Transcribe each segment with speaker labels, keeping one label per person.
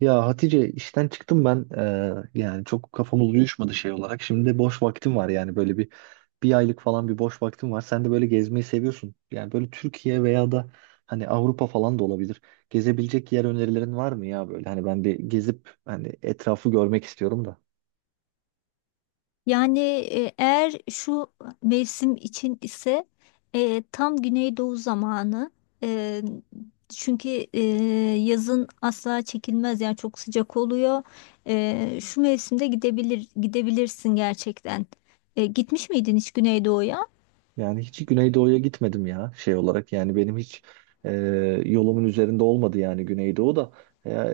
Speaker 1: Ya Hatice, işten çıktım ben. Yani çok kafamız uyuşmadı şey olarak. Şimdi boş vaktim var, yani böyle bir aylık falan bir boş vaktim var. Sen de böyle gezmeyi seviyorsun. Yani böyle Türkiye veya da hani Avrupa falan da olabilir. Gezebilecek yer önerilerin var mı ya böyle? Hani ben bir gezip hani etrafı görmek istiyorum da.
Speaker 2: Yani eğer şu mevsim için ise tam Güneydoğu zamanı. E, Çünkü e, yazın asla çekilmez yani, çok sıcak oluyor. Şu mevsimde gidebilirsin gerçekten. Gitmiş miydin hiç Güneydoğu'ya?
Speaker 1: Yani hiç Güneydoğu'ya gitmedim ya, şey olarak. Yani benim hiç e, yolumun üzerinde olmadı, yani Güneydoğu da.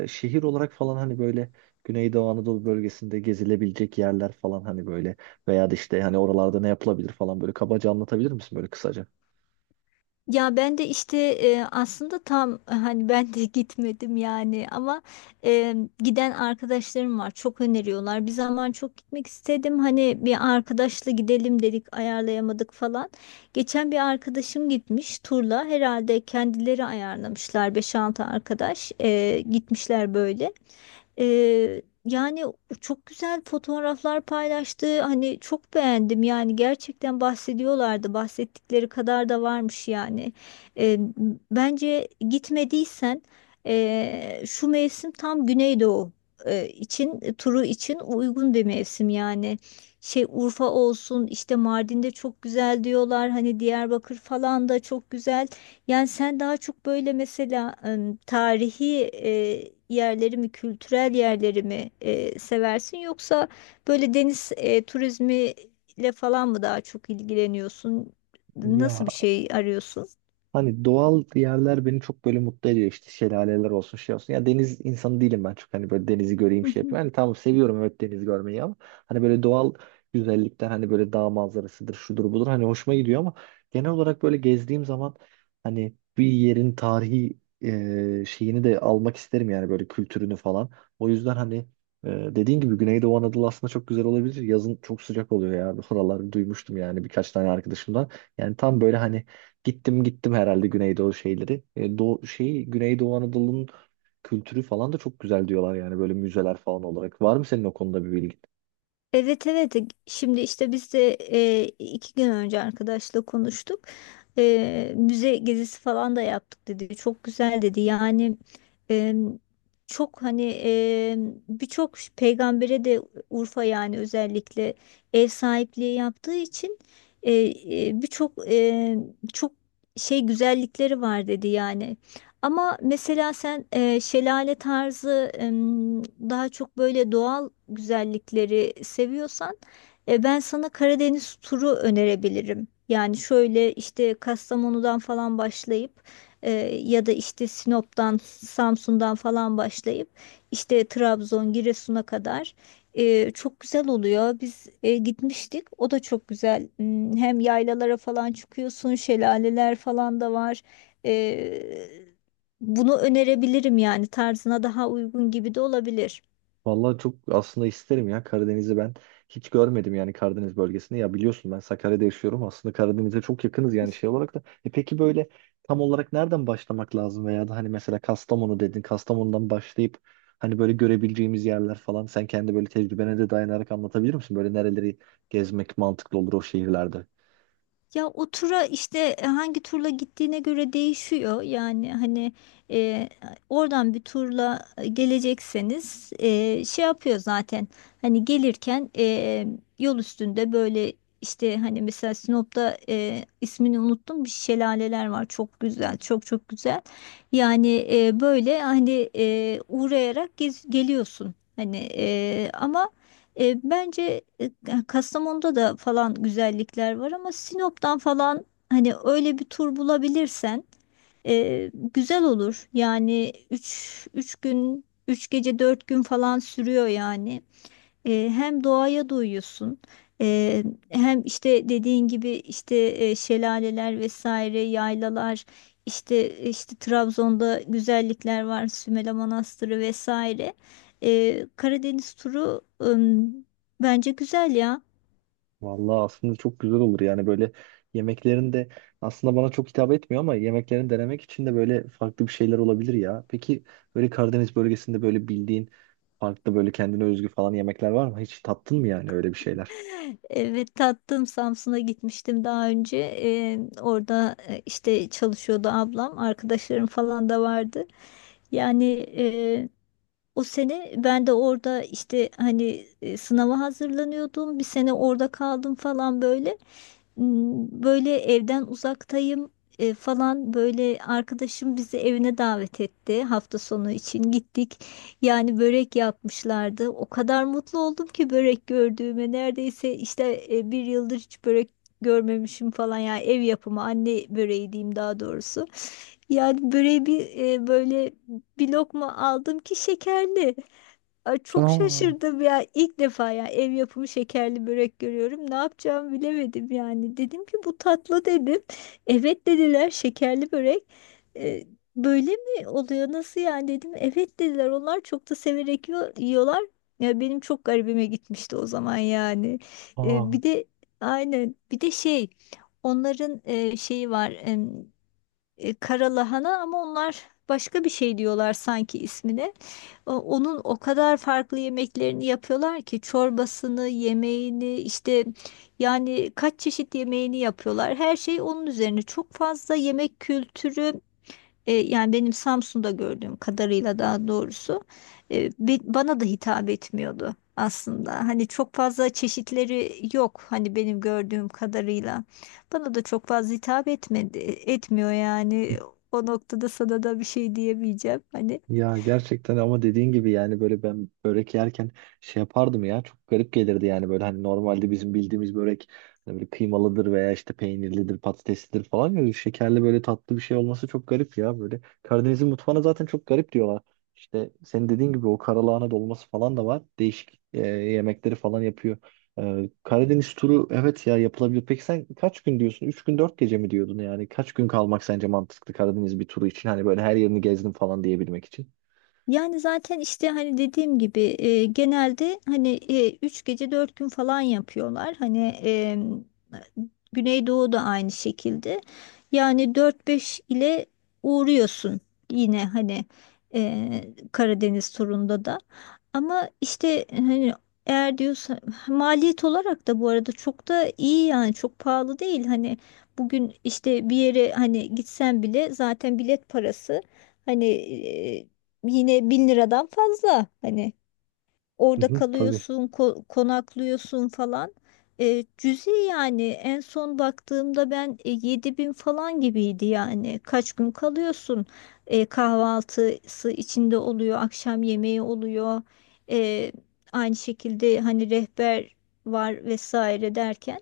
Speaker 1: Şehir olarak falan, hani böyle Güneydoğu Anadolu bölgesinde gezilebilecek yerler falan, hani böyle veya da işte hani oralarda ne yapılabilir falan, böyle kabaca anlatabilir misin böyle kısaca?
Speaker 2: Ya ben de işte aslında tam hani ben de gitmedim yani, ama e, giden arkadaşlarım var, çok öneriyorlar. Bir zaman çok gitmek istedim, hani bir arkadaşla gidelim dedik, ayarlayamadık falan. Geçen bir arkadaşım gitmiş turla, herhalde kendileri ayarlamışlar, beş altı arkadaş gitmişler böyle. Yani çok güzel fotoğraflar paylaştı. Hani çok beğendim, yani gerçekten bahsediyorlardı. Bahsettikleri kadar da varmış yani. Ee, Bence gitmediysen, şu mevsim tam Güneydoğu için, turu için uygun bir mevsim yani. Şey, Urfa olsun, işte Mardin'de çok güzel diyorlar. Hani Diyarbakır falan da çok güzel. Yani sen daha çok böyle mesela, tarihi yerleri mi, kültürel yerleri mi seversin, yoksa böyle deniz turizmiyle falan mı daha çok ilgileniyorsun? Nasıl
Speaker 1: Ya,
Speaker 2: bir şey arıyorsun?
Speaker 1: hani doğal yerler beni çok böyle mutlu ediyor, işte şelaleler olsun şey olsun. Ya, deniz insanı değilim ben, çok hani böyle denizi göreyim şey yapayım. Hani tamam, seviyorum, evet, deniz görmeyi, ama hani böyle doğal güzellikler, hani böyle dağ manzarasıdır şudur budur, hani hoşuma gidiyor ama genel olarak böyle gezdiğim zaman hani bir yerin tarihi şeyini de almak isterim, yani böyle kültürünü falan. O yüzden hani dediğin gibi Güneydoğu Anadolu aslında çok güzel olabilir. Yazın çok sıcak oluyor ya. Oraları duymuştum yani birkaç tane arkadaşımdan. Yani tam böyle hani gittim herhalde Güneydoğu şeyleri. Doğu, şey, Güneydoğu Anadolu'nun kültürü falan da çok güzel diyorlar, yani böyle müzeler falan olarak. Var mı senin o konuda bir bilgin?
Speaker 2: Evet, evet, şimdi işte biz de 2 gün önce arkadaşla konuştuk. Müze gezisi falan da yaptık, dedi. Çok güzel, dedi. Yani e, çok hani birçok peygambere de Urfa yani özellikle ev sahipliği yaptığı için, e, birçok çok şey güzellikleri var, dedi yani. Ama mesela sen şelale tarzı, daha çok böyle doğal güzellikleri seviyorsan, ben sana Karadeniz turu önerebilirim. Yani şöyle, işte Kastamonu'dan falan başlayıp, e, ya da işte Sinop'tan, Samsun'dan falan başlayıp işte Trabzon, Giresun'a kadar çok güzel oluyor. Biz gitmiştik. O da çok güzel. Hem yaylalara falan çıkıyorsun, şelaleler falan da var. E, Bunu önerebilirim, yani tarzına daha uygun gibi de olabilir.
Speaker 1: Vallahi çok aslında isterim ya, Karadeniz'i ben hiç görmedim, yani Karadeniz bölgesini. Ya biliyorsun, ben Sakarya'da yaşıyorum, aslında Karadeniz'e çok yakınız yani, şey olarak da. E peki, böyle tam olarak nereden başlamak lazım veya da hani mesela Kastamonu dedin, Kastamonu'dan başlayıp hani böyle görebileceğimiz yerler falan, sen kendi böyle tecrübene de dayanarak anlatabilir misin? Böyle nereleri gezmek mantıklı olur o şehirlerde?
Speaker 2: Ya o tura işte hangi turla gittiğine göre değişiyor. Yani hani e, oradan bir turla gelecekseniz, şey yapıyor zaten. Hani gelirken yol üstünde böyle, işte hani mesela Sinop'ta ismini unuttum, bir şelaleler var, çok güzel, çok çok güzel. Yani böyle hani uğrayarak geliyorsun. Hani ama, bence Kastamonu'da da falan güzellikler var, ama Sinop'tan falan hani öyle bir tur bulabilirsen güzel olur. Yani 3 gün 3 gece 4 gün falan sürüyor yani. Hem doğaya doyuyorsun, e, hem işte dediğin gibi, işte şelaleler vesaire, yaylalar, işte Trabzon'da güzellikler var, Sümele Manastırı vesaire. Karadeniz turu, bence güzel ya.
Speaker 1: Vallahi aslında çok güzel olur yani, böyle yemeklerin de aslında bana çok hitap etmiyor ama yemeklerini denemek için de böyle farklı bir şeyler olabilir ya. Peki böyle Karadeniz bölgesinde böyle bildiğin farklı, böyle kendine özgü falan yemekler var mı? Hiç tattın mı yani öyle bir şeyler?
Speaker 2: Evet tattım, Samsun'a gitmiştim daha önce. Orada işte çalışıyordu ablam, arkadaşlarım falan da vardı. Yani o sene ben de orada işte hani sınava hazırlanıyordum. Bir sene orada kaldım falan böyle. Böyle evden uzaktayım falan, böyle arkadaşım bizi evine davet etti. Hafta sonu için gittik. Yani börek yapmışlardı. O kadar mutlu oldum ki börek gördüğüme. Neredeyse işte bir yıldır hiç börek görmemişim falan ya, ev yapımı anne böreği diyeyim daha doğrusu. Yani böreği bir böyle bir lokma aldım ki, şekerli. Ay, çok
Speaker 1: Aa.
Speaker 2: şaşırdım ya. İlk defa ya, ev yapımı şekerli börek görüyorum. Ne yapacağımı bilemedim yani. Dedim ki bu tatlı, dedim. Evet dediler, şekerli börek. E, Böyle mi oluyor? Nasıl yani, dedim. Evet, dediler. Onlar çok da severek yiyorlar. Ya benim çok garibime gitmişti o zaman yani.
Speaker 1: Aa.
Speaker 2: Bir de, aynen, bir de şey, onların şeyi var, karalahana, ama onlar başka bir şey diyorlar sanki ismine. Onun o kadar farklı yemeklerini yapıyorlar ki çorbasını, yemeğini, işte yani kaç çeşit yemeğini yapıyorlar. Her şey onun üzerine. Çok fazla yemek kültürü, yani benim Samsun'da gördüğüm kadarıyla, daha doğrusu bana da hitap etmiyordu aslında. Hani çok fazla çeşitleri yok, hani benim gördüğüm kadarıyla. Bana da çok fazla hitap etmedi, etmiyor yani. O noktada sana da bir şey diyemeyeceğim. Hani.
Speaker 1: Ya gerçekten, ama dediğin gibi yani böyle ben börek yerken şey yapardım ya, çok garip gelirdi yani böyle. Hani normalde bizim bildiğimiz börek hani böyle kıymalıdır veya işte peynirlidir, patateslidir falan, ya şekerli böyle tatlı bir şey olması çok garip ya. Böyle Karadeniz'in mutfağına zaten çok garip diyorlar. İşte senin dediğin gibi o karalahana dolması falan da var, değişik yemekleri falan yapıyor. Karadeniz turu, evet ya, yapılabilir. Peki sen kaç gün diyorsun, 3 gün 4 gece mi diyordun, yani kaç gün kalmak sence mantıklı Karadeniz bir turu için, hani böyle her yerini gezdim falan diyebilmek için?
Speaker 2: Yani zaten işte hani dediğim gibi genelde hani 3 gece 4 gün falan yapıyorlar. Hani Güneydoğu da aynı şekilde. Yani dört beş ile uğruyorsun yine, hani e, Karadeniz turunda da. Ama işte hani, eğer diyorsa maliyet olarak da, bu arada çok da iyi yani, çok pahalı değil. Hani bugün işte bir yere hani gitsen bile, zaten bilet parası hani yine 1.000 liradan fazla. Hani.
Speaker 1: Hı
Speaker 2: Orada
Speaker 1: hı, tabii.
Speaker 2: kalıyorsun, konaklıyorsun falan. Cüzi yani, en son baktığımda ben 7.000 falan gibiydi yani. Kaç gün kalıyorsun? Kahvaltısı içinde oluyor, akşam yemeği oluyor. E, Aynı şekilde hani rehber var vesaire derken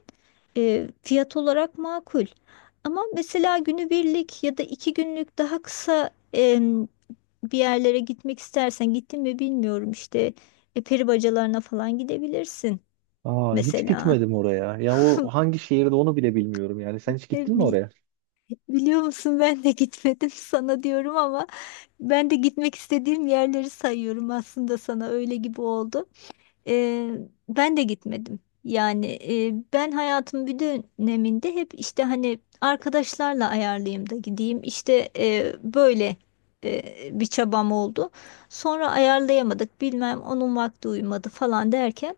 Speaker 2: fiyat olarak makul. Ama mesela günübirlik ya da 2 günlük daha kısa, bir yerlere gitmek istersen, gittin mi bilmiyorum işte, peri bacalarına falan gidebilirsin
Speaker 1: Aa, hiç
Speaker 2: mesela.
Speaker 1: gitmedim oraya. Ya o hangi şehirde onu bile bilmiyorum yani. Sen hiç
Speaker 2: E,
Speaker 1: gittin mi
Speaker 2: bi-
Speaker 1: oraya?
Speaker 2: Biliyor musun, ben de gitmedim sana diyorum ama, ben de gitmek istediğim yerleri sayıyorum aslında, sana öyle gibi oldu. Ee, Ben de gitmedim. Yani ben hayatımın bir döneminde hep, işte hani arkadaşlarla ayarlayayım da gideyim, İşte böyle e, bir çabam oldu. Sonra ayarlayamadık, bilmem onun vakti uymadı falan derken.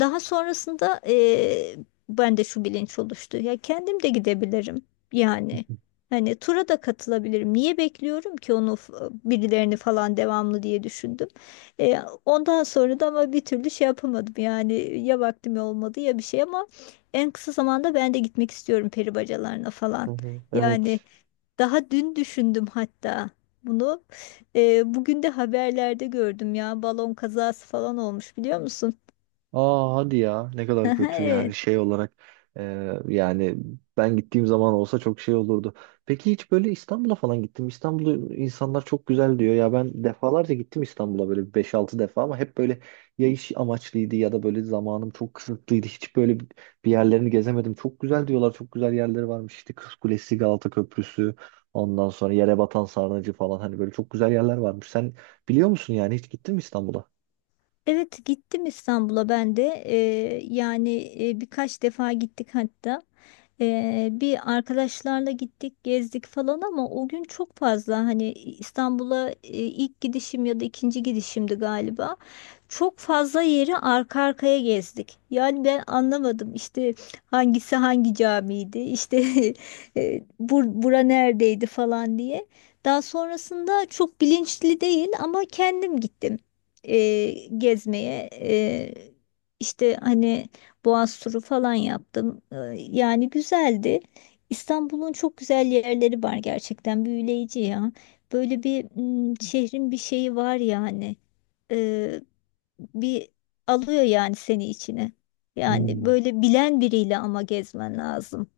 Speaker 2: Daha sonrasında ben de şu bilinç oluştu. Ya kendim de gidebilirim yani. Hani tura da katılabilirim. Niye bekliyorum ki onu, birilerini falan devamlı, diye düşündüm. E, Ondan sonra da ama bir türlü şey yapamadım yani, ya vaktim olmadı ya bir şey, ama en kısa zamanda ben de gitmek istiyorum peri bacalarına
Speaker 1: Hı
Speaker 2: falan.
Speaker 1: hı.
Speaker 2: Yani
Speaker 1: Evet.
Speaker 2: daha dün düşündüm hatta bunu. Bugün de haberlerde gördüm ya, balon kazası falan olmuş, biliyor musun?
Speaker 1: Aa, hadi ya, ne kadar kötü yani, şey olarak, e, yani ben gittiğim zaman olsa çok şey olurdu. Peki hiç böyle, İstanbul'a falan gittim. İstanbul'u insanlar çok güzel diyor ya, ben defalarca gittim İstanbul'a, böyle beş altı defa, ama hep böyle ya iş amaçlıydı ya da böyle zamanım çok kısıtlıydı. Hiç böyle bir yerlerini gezemedim. Çok güzel diyorlar, çok güzel yerleri varmış, işte Kız Kulesi, Galata Köprüsü, ondan sonra Yerebatan Sarnıcı falan, hani böyle çok güzel yerler varmış. Sen biliyor musun, yani hiç gittin mi İstanbul'a?
Speaker 2: Evet gittim İstanbul'a ben de. Yani birkaç defa gittik hatta. Bir arkadaşlarla gittik, gezdik falan, ama o gün çok fazla hani, İstanbul'a ilk gidişim ya da ikinci gidişimdi galiba, çok fazla yeri arka arkaya gezdik, yani ben anlamadım işte hangisi hangi camiydi işte bura neredeydi falan diye. Daha sonrasında çok bilinçli değil ama kendim gittim e, gezmeye, işte hani Boğaz turu falan yaptım. Yani güzeldi. İstanbul'un çok güzel yerleri var, gerçekten büyüleyici ya. Böyle bir, şehrin bir şeyi var yani. E, Bir alıyor yani seni içine. Yani
Speaker 1: Hmm.
Speaker 2: böyle bilen biriyle ama gezmen lazım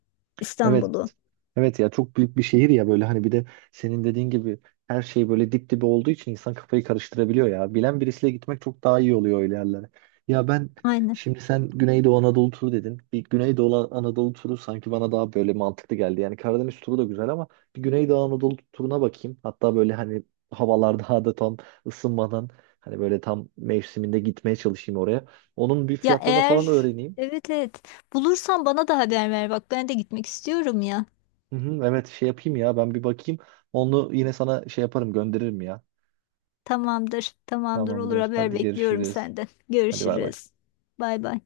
Speaker 1: Evet.
Speaker 2: İstanbul'u.
Speaker 1: Evet ya, çok büyük bir şehir ya, böyle hani bir de senin dediğin gibi her şey böyle dip dibe olduğu için insan kafayı karıştırabiliyor ya. Bilen birisiyle gitmek çok daha iyi oluyor öyle yerlere. Ya ben,
Speaker 2: Aynen.
Speaker 1: şimdi sen Güneydoğu Anadolu turu dedin. Bir Güneydoğu Anadolu turu sanki bana daha böyle mantıklı geldi. Yani Karadeniz turu da güzel ama bir Güneydoğu Anadolu turuna bakayım. Hatta böyle hani havalar daha da tam ısınmadan hani böyle tam mevsiminde gitmeye çalışayım oraya. Onun bir
Speaker 2: Ya
Speaker 1: fiyatlarını falan
Speaker 2: eğer,
Speaker 1: öğreneyim.
Speaker 2: evet, evet, bulursan bana da haber ver bak, ben de gitmek istiyorum ya.
Speaker 1: Hı hı, evet, şey yapayım ya, ben bir bakayım. Onu yine sana şey yaparım, gönderirim ya.
Speaker 2: Tamamdır, tamamdır, olur.
Speaker 1: Tamamdır.
Speaker 2: Haber
Speaker 1: Hadi,
Speaker 2: bekliyorum
Speaker 1: görüşürüz.
Speaker 2: senden.
Speaker 1: Hadi, bay bay.
Speaker 2: Görüşürüz. Bay bay.